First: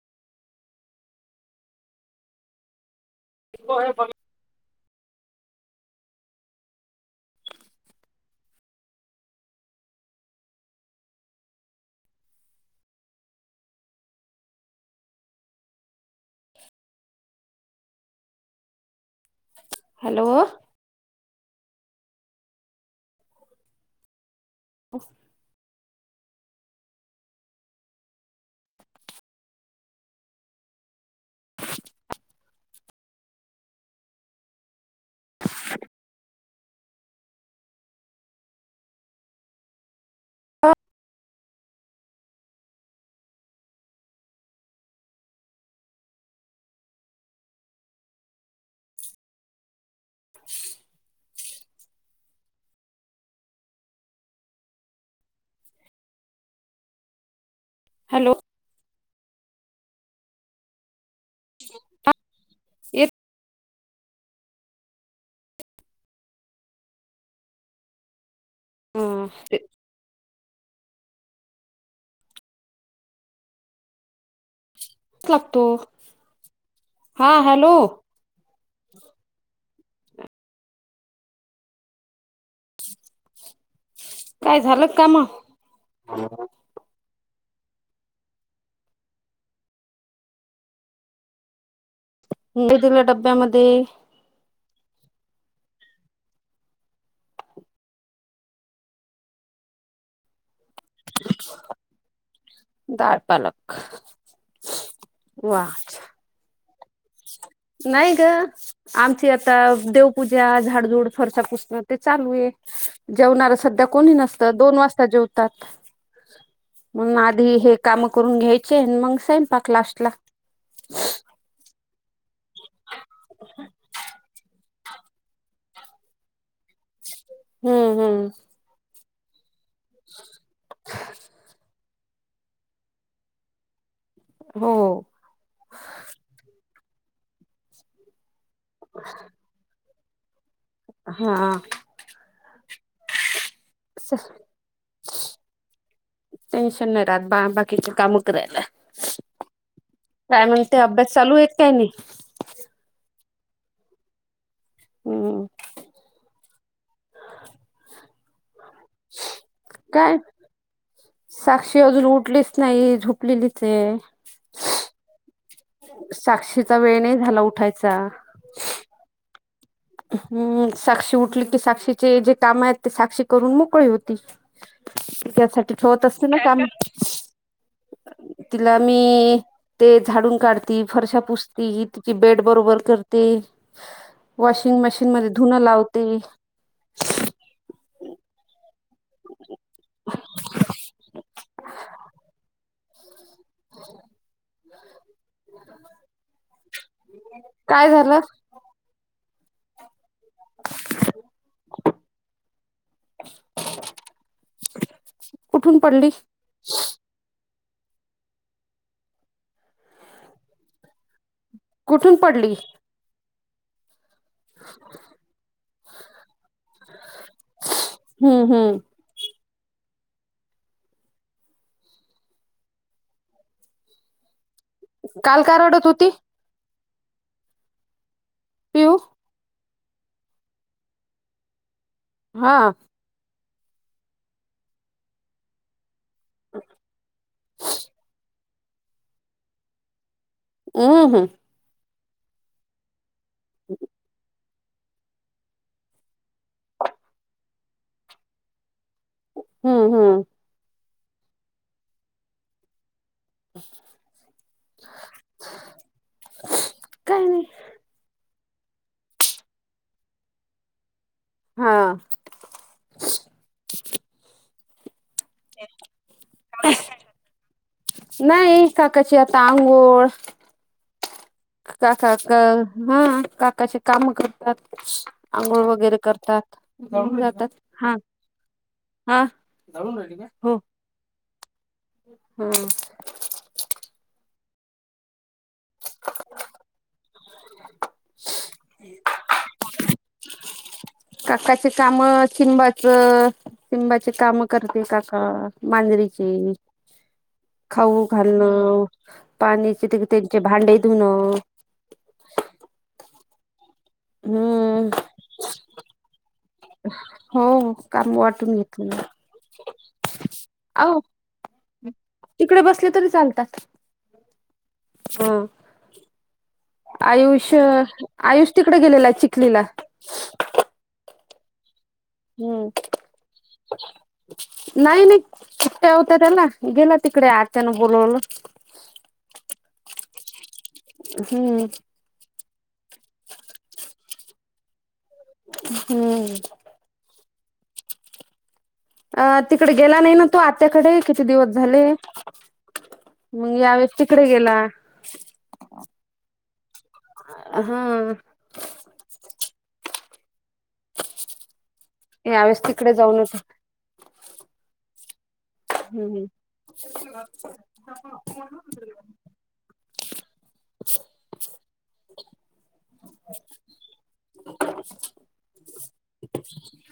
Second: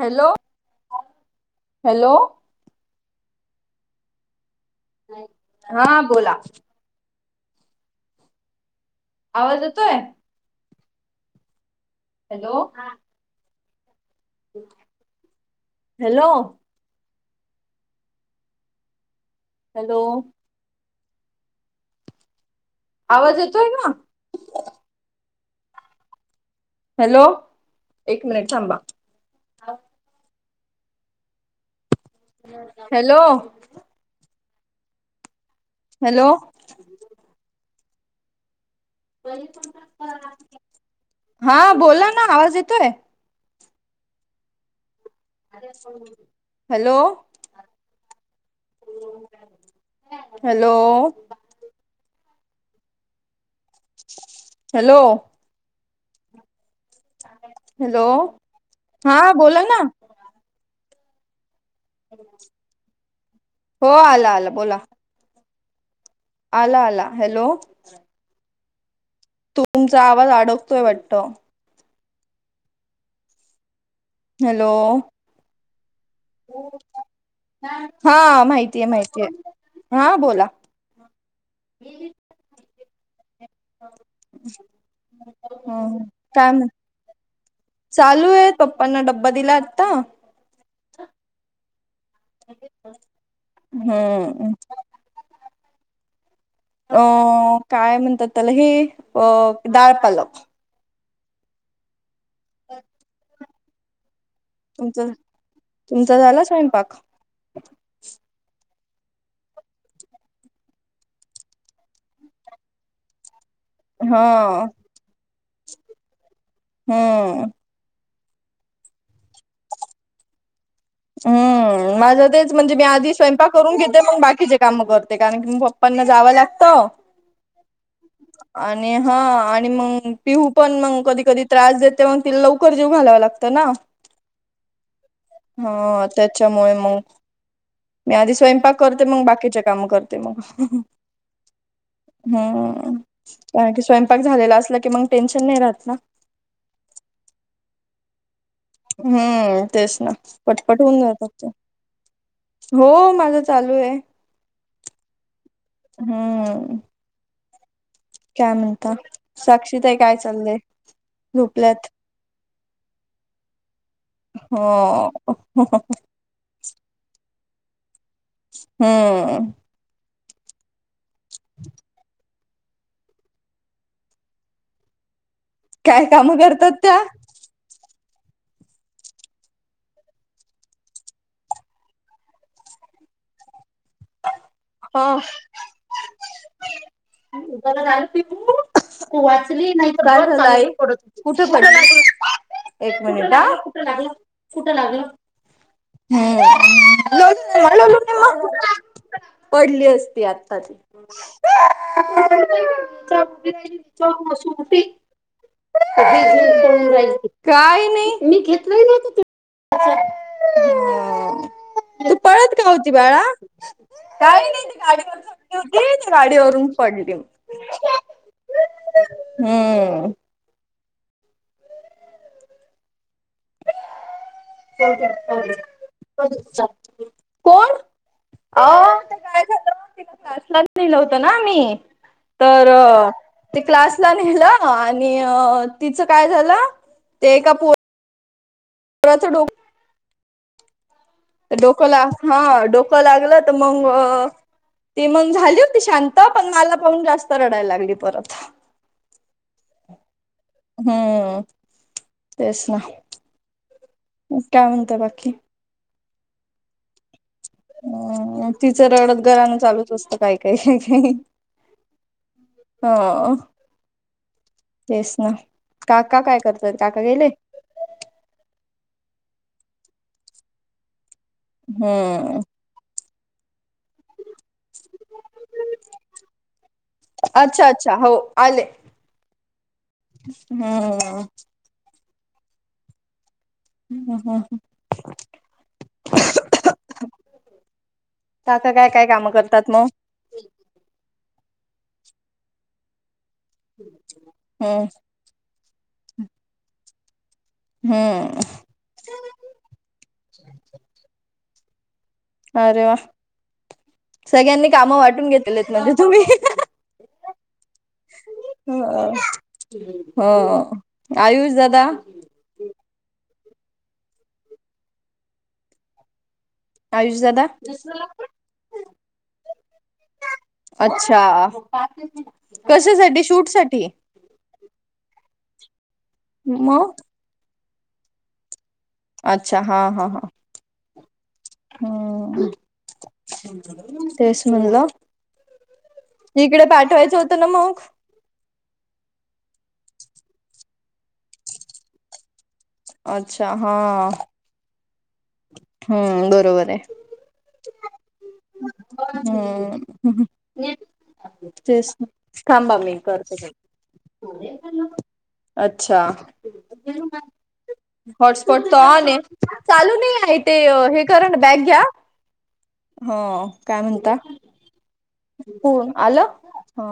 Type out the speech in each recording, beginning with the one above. Hello hello? होय बघ. हां बोला. आवाज येतोय? हॅलो हा? हॅलो? हॅलो? आवाज येतोय का? अस हॅलो एक मिनिट थांबा. हॅलो? हॅलो? हां बोला ना आवाज येतोय? हॅलो? हॅलो? हॅलो? हॅलो हां बोला ना. [unintelligible] ऐक हो आला आला बोला. आला आला. हॅलो? हम तुमचा आवाज अडकतोय वाटत. हॅलो? लागतो हां हॅलो? हा माहितीय माहितीय हां बोला काय झालं का मग हं काय म्ह चालू आहे पप्पांना डब्बा दिला आता ह उंडे दिलो डब्यामध्ये. हम्म. अह काय म्हणतात त्याला हे अ डाळपालक डाळ पालक तुमच वा तुमचा झाला स्वयंपाक? नाही ग, आमची आता देवपूजा, झाडझुड, फरश्या पुसणं ते चालू आहे जेवणार सध्या कोणी हा नसत. दोन वाजता जेवतात मग हम्म आधी हे काम करून घ्यायचे अन मग स्वंयपाक लास्ट ला हम् माझं तेच म्हणजे मी आधी स्वयंपाक करून घेते मग बाकीचे काम करते कारण की पप्पांना जाव लागत आणि हम्म हम्म आणि हा आणि मग पिऊू पण कधी कधी त्रास देते ते मग तिला लवकर जेऊ घालावं लागतं ना हो. हा त्याच्यामुळे मग, मी आधी स्वयंपाक करते मग बाकीचे काम करत ते मग, हा हा ते कारण की स्वयंपाक झालेला असला की मग टेन्शन नाही राहत ना टेन्शन नाही राहत बा बाकीची कामं करायला हम्म तेच ना काय म्हणते पटपट होऊन अभ्यास जातात चालू आहे ते काय नाही हो माझं चालू आहे हम्म. हा. काय म्हणता, साक्षीताई काय चाललंय? साक्षी झोपल्यात अजून उठलीच नाही झोपलेलीच आहे. हो. साक्षीचा वेळ नाही झाला उठायचा हम्म. हम्म, साक्षी उठली की साक्षीचे जे काम आहेत ते साक्षी करून मोकळी होती त्यासाठी काय ठेवत असते कामं ना काम करतात त्या? तिला मी ते झाडून काढती फरश्या पुसती, ही तिची बेड बरोबर करती वॉशिंग मशीनमध्ये धुणं लावती उगाला जायती तु वाचली नाही तर बाई [unintelligible] कुठे पडली एक मिनिट हा, कुठं लागल कुठं लागलं हा काय झालं [unintelligible] पडली असती आत आता ती [unintelligible] कुठून पडली [unintelligible] काही नाही मी घेतलं नाहीत [unintelligible] तू कुठून पडली पळत का होती बाळा काय नाही ते गाडीवरन ती न गाडीवरून पडली हम्म हम्म हम्म चल काल का रडत होती [unintelligible] कोण? अ पिऊ ते काय झालं [unintelligible] लिहिलं होत ना मी हा तर ते क्लासला नेलं आणि तिचं काय झालं ते एका पो [unintelligible] डोक हम्म हम्म. डोकं ला हा डोकं लागलं तर मग ती मग झाली होती शांत पण मला पाहून जास्त रडायला लागली परत [inaudible] हम्म हम्म. हम्म तेच ना मग काय म्हणता बाकी? काही नाही. हम तिचं रडत घराणं चालूच असतं काय काय काही हा हां तेच हं काका काय करतायत काका गेले? नाही काकाची आता आंघोळ काका का हम्म हां काकाचे काम कर आंघोळ वगैरे करतात मग जातात अच्छा अच्छा हां. हो आले. हां हो. हम्म हां. हं हं हं. [inaudible] काका काय काय कामं करतात मग? काकाचे काम चिंबाच चिंबाचे काम करते हम्म काका. अ मांजरीची खाऊ हम्म घालण पाण्याचे ती त्यांचे भांडेे धूण अरे वा! सगळ्यांनी हम्म कामं वाटून घेतलेत म्हणजे तुम्ही. हो काम वाटून घेतलं हं हो आहो आयुष दादा? तिकडे बसले तरी चालतात. ह आयुष आयुष तिकडे गेलेला आहे चिखलीला. अच्छा! हम्म कशासाठी शूट साठी नाही नाही. होत्या त्याला मग गेला तिकडे आत्यानं बोलवलं. अच्छा! हां हां हां हम्म हम्म. तेच म्हणलं हम्म इकडे पाठवायचं होतं ना मग. अ तिकडे गेला नाही ना तो आत्याकडे किती दिवस झाले. अच्छा मग हा यावेळेस तिकडे गेला. हम्म बरोबर आहे. हा हम तेच ना यावेळेस थांबा तिकडे मी जाऊन होत करते. अच्छा! हम्म हॉटस्पॉट तर ऑन आहे चालू नाही ते हे कर ना बॅग घ्या, हो काय म्हणता [unintelligible] हो आलं? हा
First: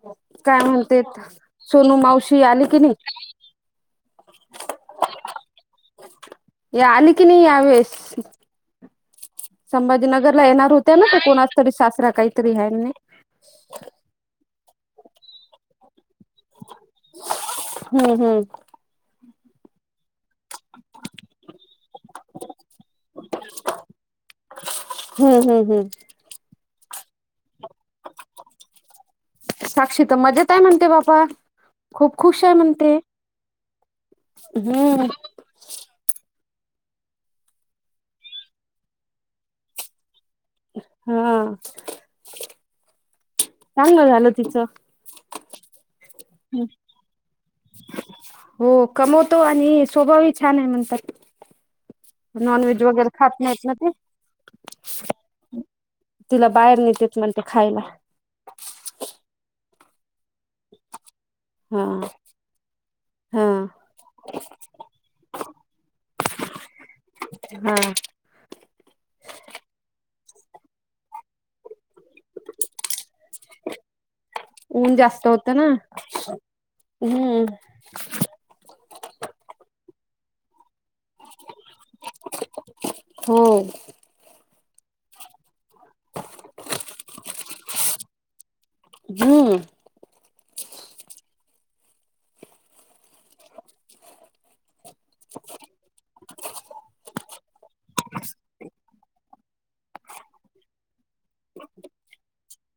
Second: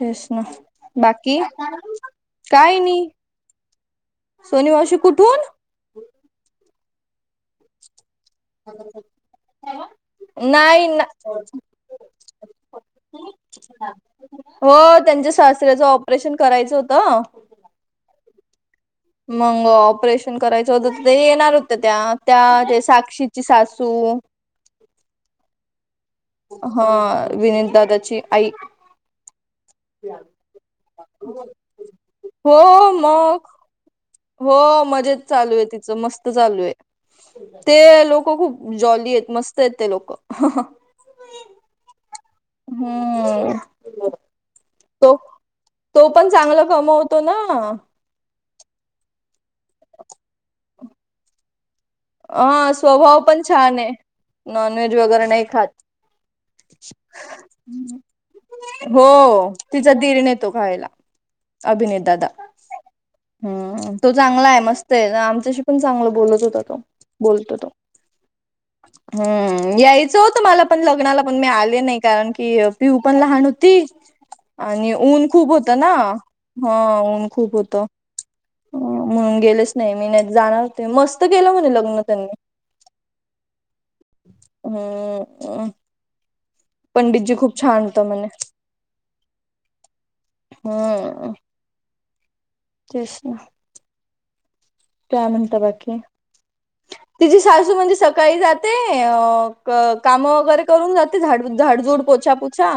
तेच ना काय म्हणते, बाकी सोनू मावशी आली की नाही? सोनी मावशी कुठून यात [unintelligible] [inaudible] संभाजीनगरला येणार होत्या ना त्या कोणाचा तरी सासरा काहीतरी आहे ना. हो त्यांच्या सासऱ्याचं ऑपरेशन करायचं होतं. [unintelligible] हम्म हम्म मंग ऑपरेशन करायचं होत तर ते येणार होत्या त्या त्या ते साक्षी सासू हम्म हम्म हम्म. हा विनित दादाची आई साक्षी तर मजेत आहे म्हणते बापा खूप खुश [inaudible] आहे हो म्हणते मग हो हम्म मजेेत चालू आहे तिथ. मस्त चालू आहे ते लोक खूप जॉली आहेत मस्त आहेत ते लोक. हां. हम्म. चांगलं झालं तिचं. तो तो पण चांगल कमवतो ना. हो कमवतो आणि स्वभावही छान आहे म्हणतात. नॉन हा व्हेज वगैरे स्वभाव खात पण नाहीत ना छान ते? आहे नॉनव्हेज वगैरे नाही खात तिला बाहेर नेतेत म्हणते खायला. हो तिचा दीरण येतो खायला, हा अभिनीत दादा. हा हम् तो चांगला आहे, मस्त आहे, आमच्याशी पण चांगला बोलत होता तो. बोलतो तो, हा हम्म यायचं होत मला पण लग्नाला पण मी आले नाही. कारण की, पिऊ पण लहान होती आणि ऊन खूप होत ना, हा ऊन हम्म खूप होत. म्हणून गेलेच नाही मी नाहीतर जाणार होते, मस्त केलं म्हणे ल [unintelligible] हो हम् पंडितजी खूप छान होता म्हणे हम्म हम्म तेच ना काय म्हणता बाकी? तिची सासू म्हणजे सकाळी जाते कामं वगैरे करून जाते झाड झाडजूड पोछा छा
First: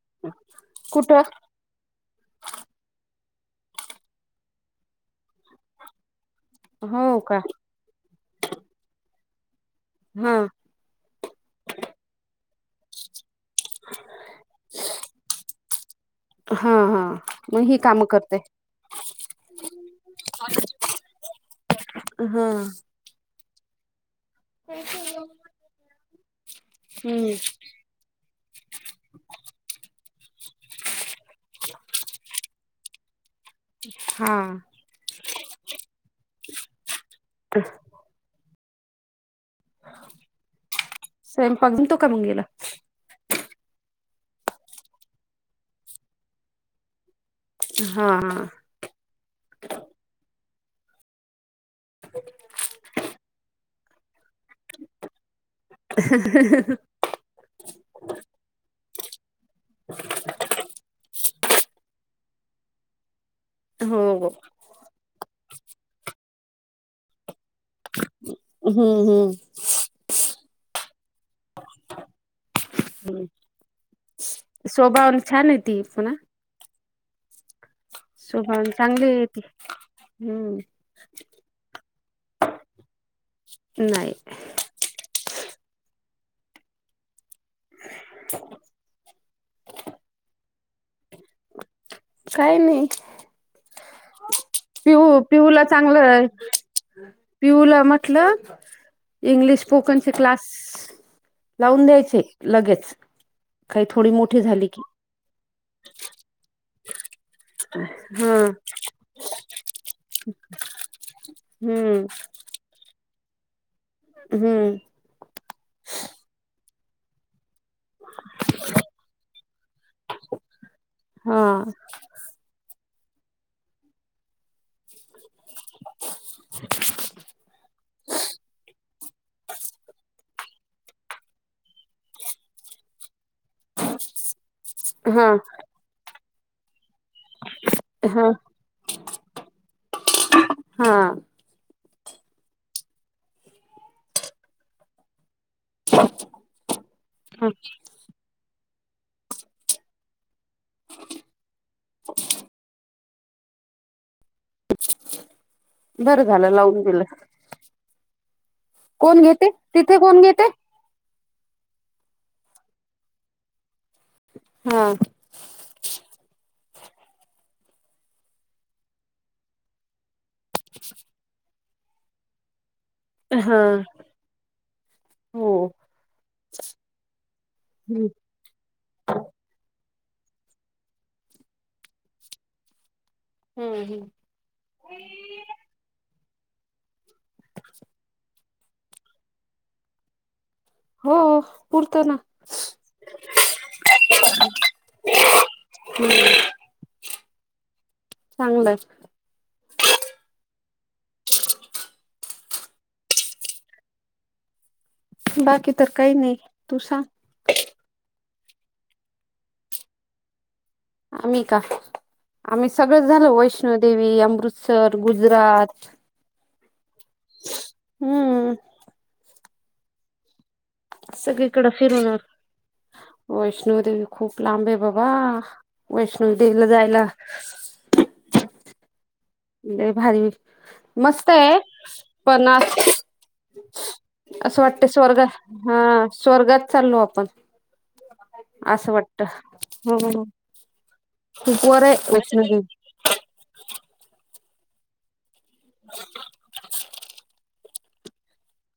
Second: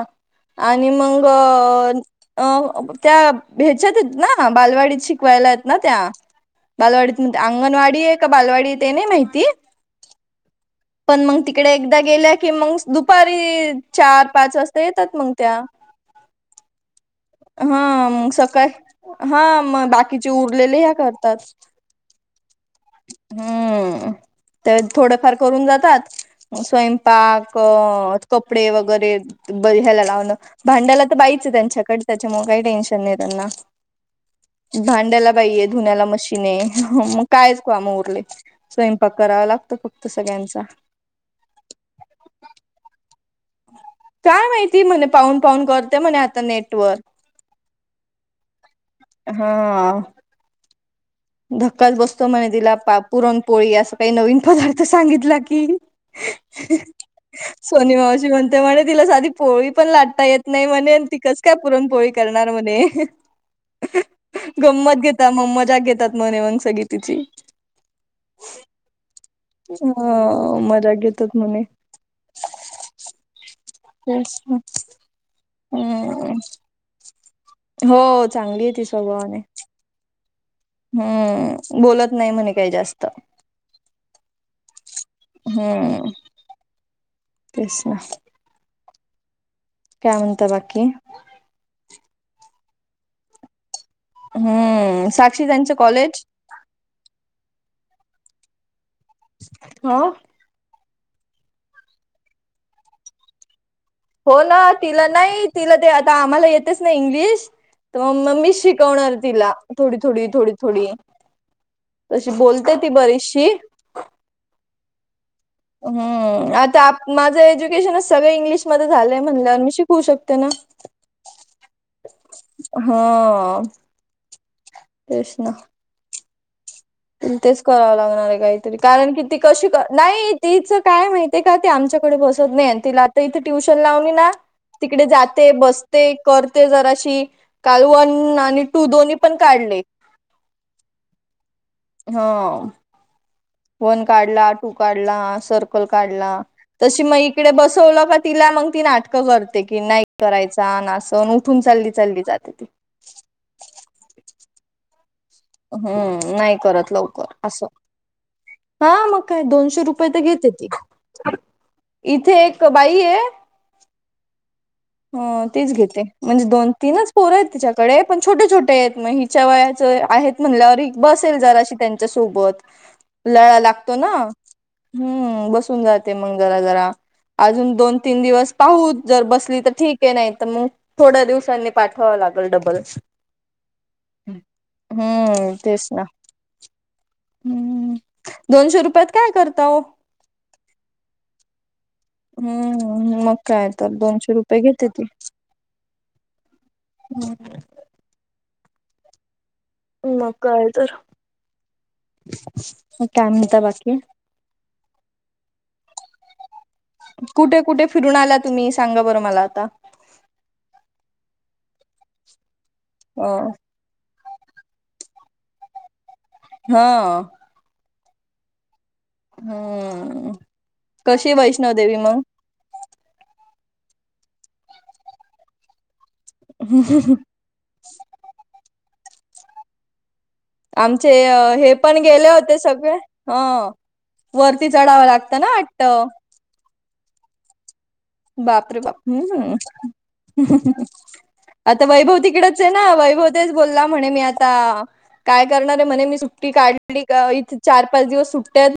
आणि कुठं मंग अ त्या भेच्यात आहेत ना बालवाडीत शिकवायला आहेत ना त्या हो बालवाडीत का अंगणवाडी आहे का बालवाडी ते नाही माहिती? हा. पण मग तिकडे एकदा गेल्या की मंग दुपारी चार पाच वाजता येतात मंग त्या हा हा मग ही काम हां मग करते सकाळी, हा मग बाकीचे उरलेले ह्या करतात. हा हम्म तर थोडफार करून जातात हम्म स्वयंपाक कपडे वगैरे ब ह्यायला लावणं भांड्याला तर बाईचं त्यांच्याकड त्याच्यामुळे काही टेन्शन नाही हे त्यांना हा. भांड्याला बाईए धुण्याला मशीन हे मग कायच काम उरले स्वयंपाक करावा लागतो फक्त सगळ्यांचा. स्वयंपाक जमतो का मग याला? काय माहिती म्हणे पाहून पाहून करते म्हणे आता नेटवर हां. हां. धक्काच बसतो म्हणे तिला पा पुरणपोळी असं काही नवीन पदार्थ सांगितला की. हं हं हं हं सोनी मावशी म्हणते म्हणे तिला साधी पोळी पण लाटता येत नाही म्हणे ती कस काय पुरणपोळी करणार म्हणे हो हो. गंमत घेतात मग मजाक घेतात म्हणे मग सगळी तिची. हम्म हम्म. हं मजा घेतात म्हने. तेच ना. शोभा आणि छान होती पुन्हा हम्म हो सुभाण आहे ती चांगली स्वभावाने येती हम्म. हम्म बोलत नाही म्हणे काही जास्त. नाही. हम्म्म्म तेच ना काय म्हणता बाकी? काय नाही हम्म पिऊू साक्षी पिऊू ला त्यांचं कॉलेज चांगलं पिऊ ला म्हटलं इंग्लिश ह स्पोकणचे क्लास लावून द्यायचे लगेच. काही थोडी हो मोठी ना झाली की तिला नाही तिला ते आता आम्हाला येतेच ना इंग्लिश तर मग हा म मीच शिकवणार तिला थोडी-थोडी, थोडी-थोडी हम्म तशी बोलते ती बरीचशी. हम्म. हम्म आता माझं एज्युकेशनच सगळं इंग्लिशमध्ये झालंय म्हणल्यावर मी शिकवू शकते ना. हां. हा तेच ना. [inaudible] तेच करावं लागणार आहे काहीतरी कारण कि ती कशी नाही तिचं काय माहित. ते का ते आमच्याकडे बसत नाही तिला ते इथे ट्युशन लावली ना तिकडे हा जाते, बसते, करते जराशी काल वन आणि टू दोन्ही पण काढले. हां. हों. वन काढला, टू काढला, सर्कल काढला तशी मग ह इकडे बसवला का तिला मग ती नाटकं करते कि नाही करायचा ना असण उठून चालली चालली जाते ती. [inaudible] बरं हम्म झालं नाही लावून करत दिलं लवकर असं हां कोण मग काय घेते दोनशे तिथे रुपये तर कोण घेते ती इथे एक बाई आहे. हां. हो तीच घेते म्हणजे दोन, तीनच पोरं आहेत तिच्याकडे पण छोटे-छोटे आहेत मग हिच्या वयाच आहेत म्हणलं अरे बसेल जराशी त्यांच्या सोबत लळा हा लागतो ना. हम्म हो बसून जाते मग जरा जरा. अजून दोन, हम्म तीन दिवस पाहू जर बसली तर ठीक आहे नाही तर मग थोड्या दिवसांनी पाठवावा लागेल डबल. हम्म हम्म. हम्म तेच ना हम्म. दोनशे रुपयात काय करता हो. हो पुरतं ना. हम्म मग काय तर दोनशे रुपये घेते ती. [inaudible] चांगलंय. ह मग कायतर काय म्हणता बाकी? बाकी तर काही नाही. तू सांग. कुठे कुठे फिरून आला तुम्ही सांगा बरं मला आता. आम्ही का आम्ही सगळं अ झालो वैष्णोदेवी, अमृतसर, गुजरात हां. हम्म. हम्म कशी सगळीकडे वैष्णवदेवी फिरून मग वैष्णोदेवी खूप लांब आहे बाबा वैष्णो देेवीला जायला. ते भारी आमचे मस्त आहे हे पण गेले होते सगळे ह असं वरती वाटते चढावं स्वर्ग लागतं ना हा वाटत स्वर्गात चालो आपण बाप रे असं बाप वाटत हो हम् खूप वर आता आहे वैभव वैष्णोदेवी तिकडेच आहे ना वैभव ब म्हणे मी आता काय करणारे म्हणे मी सुट्टी काढली? इथे चार पाच दिवस सुटत्यात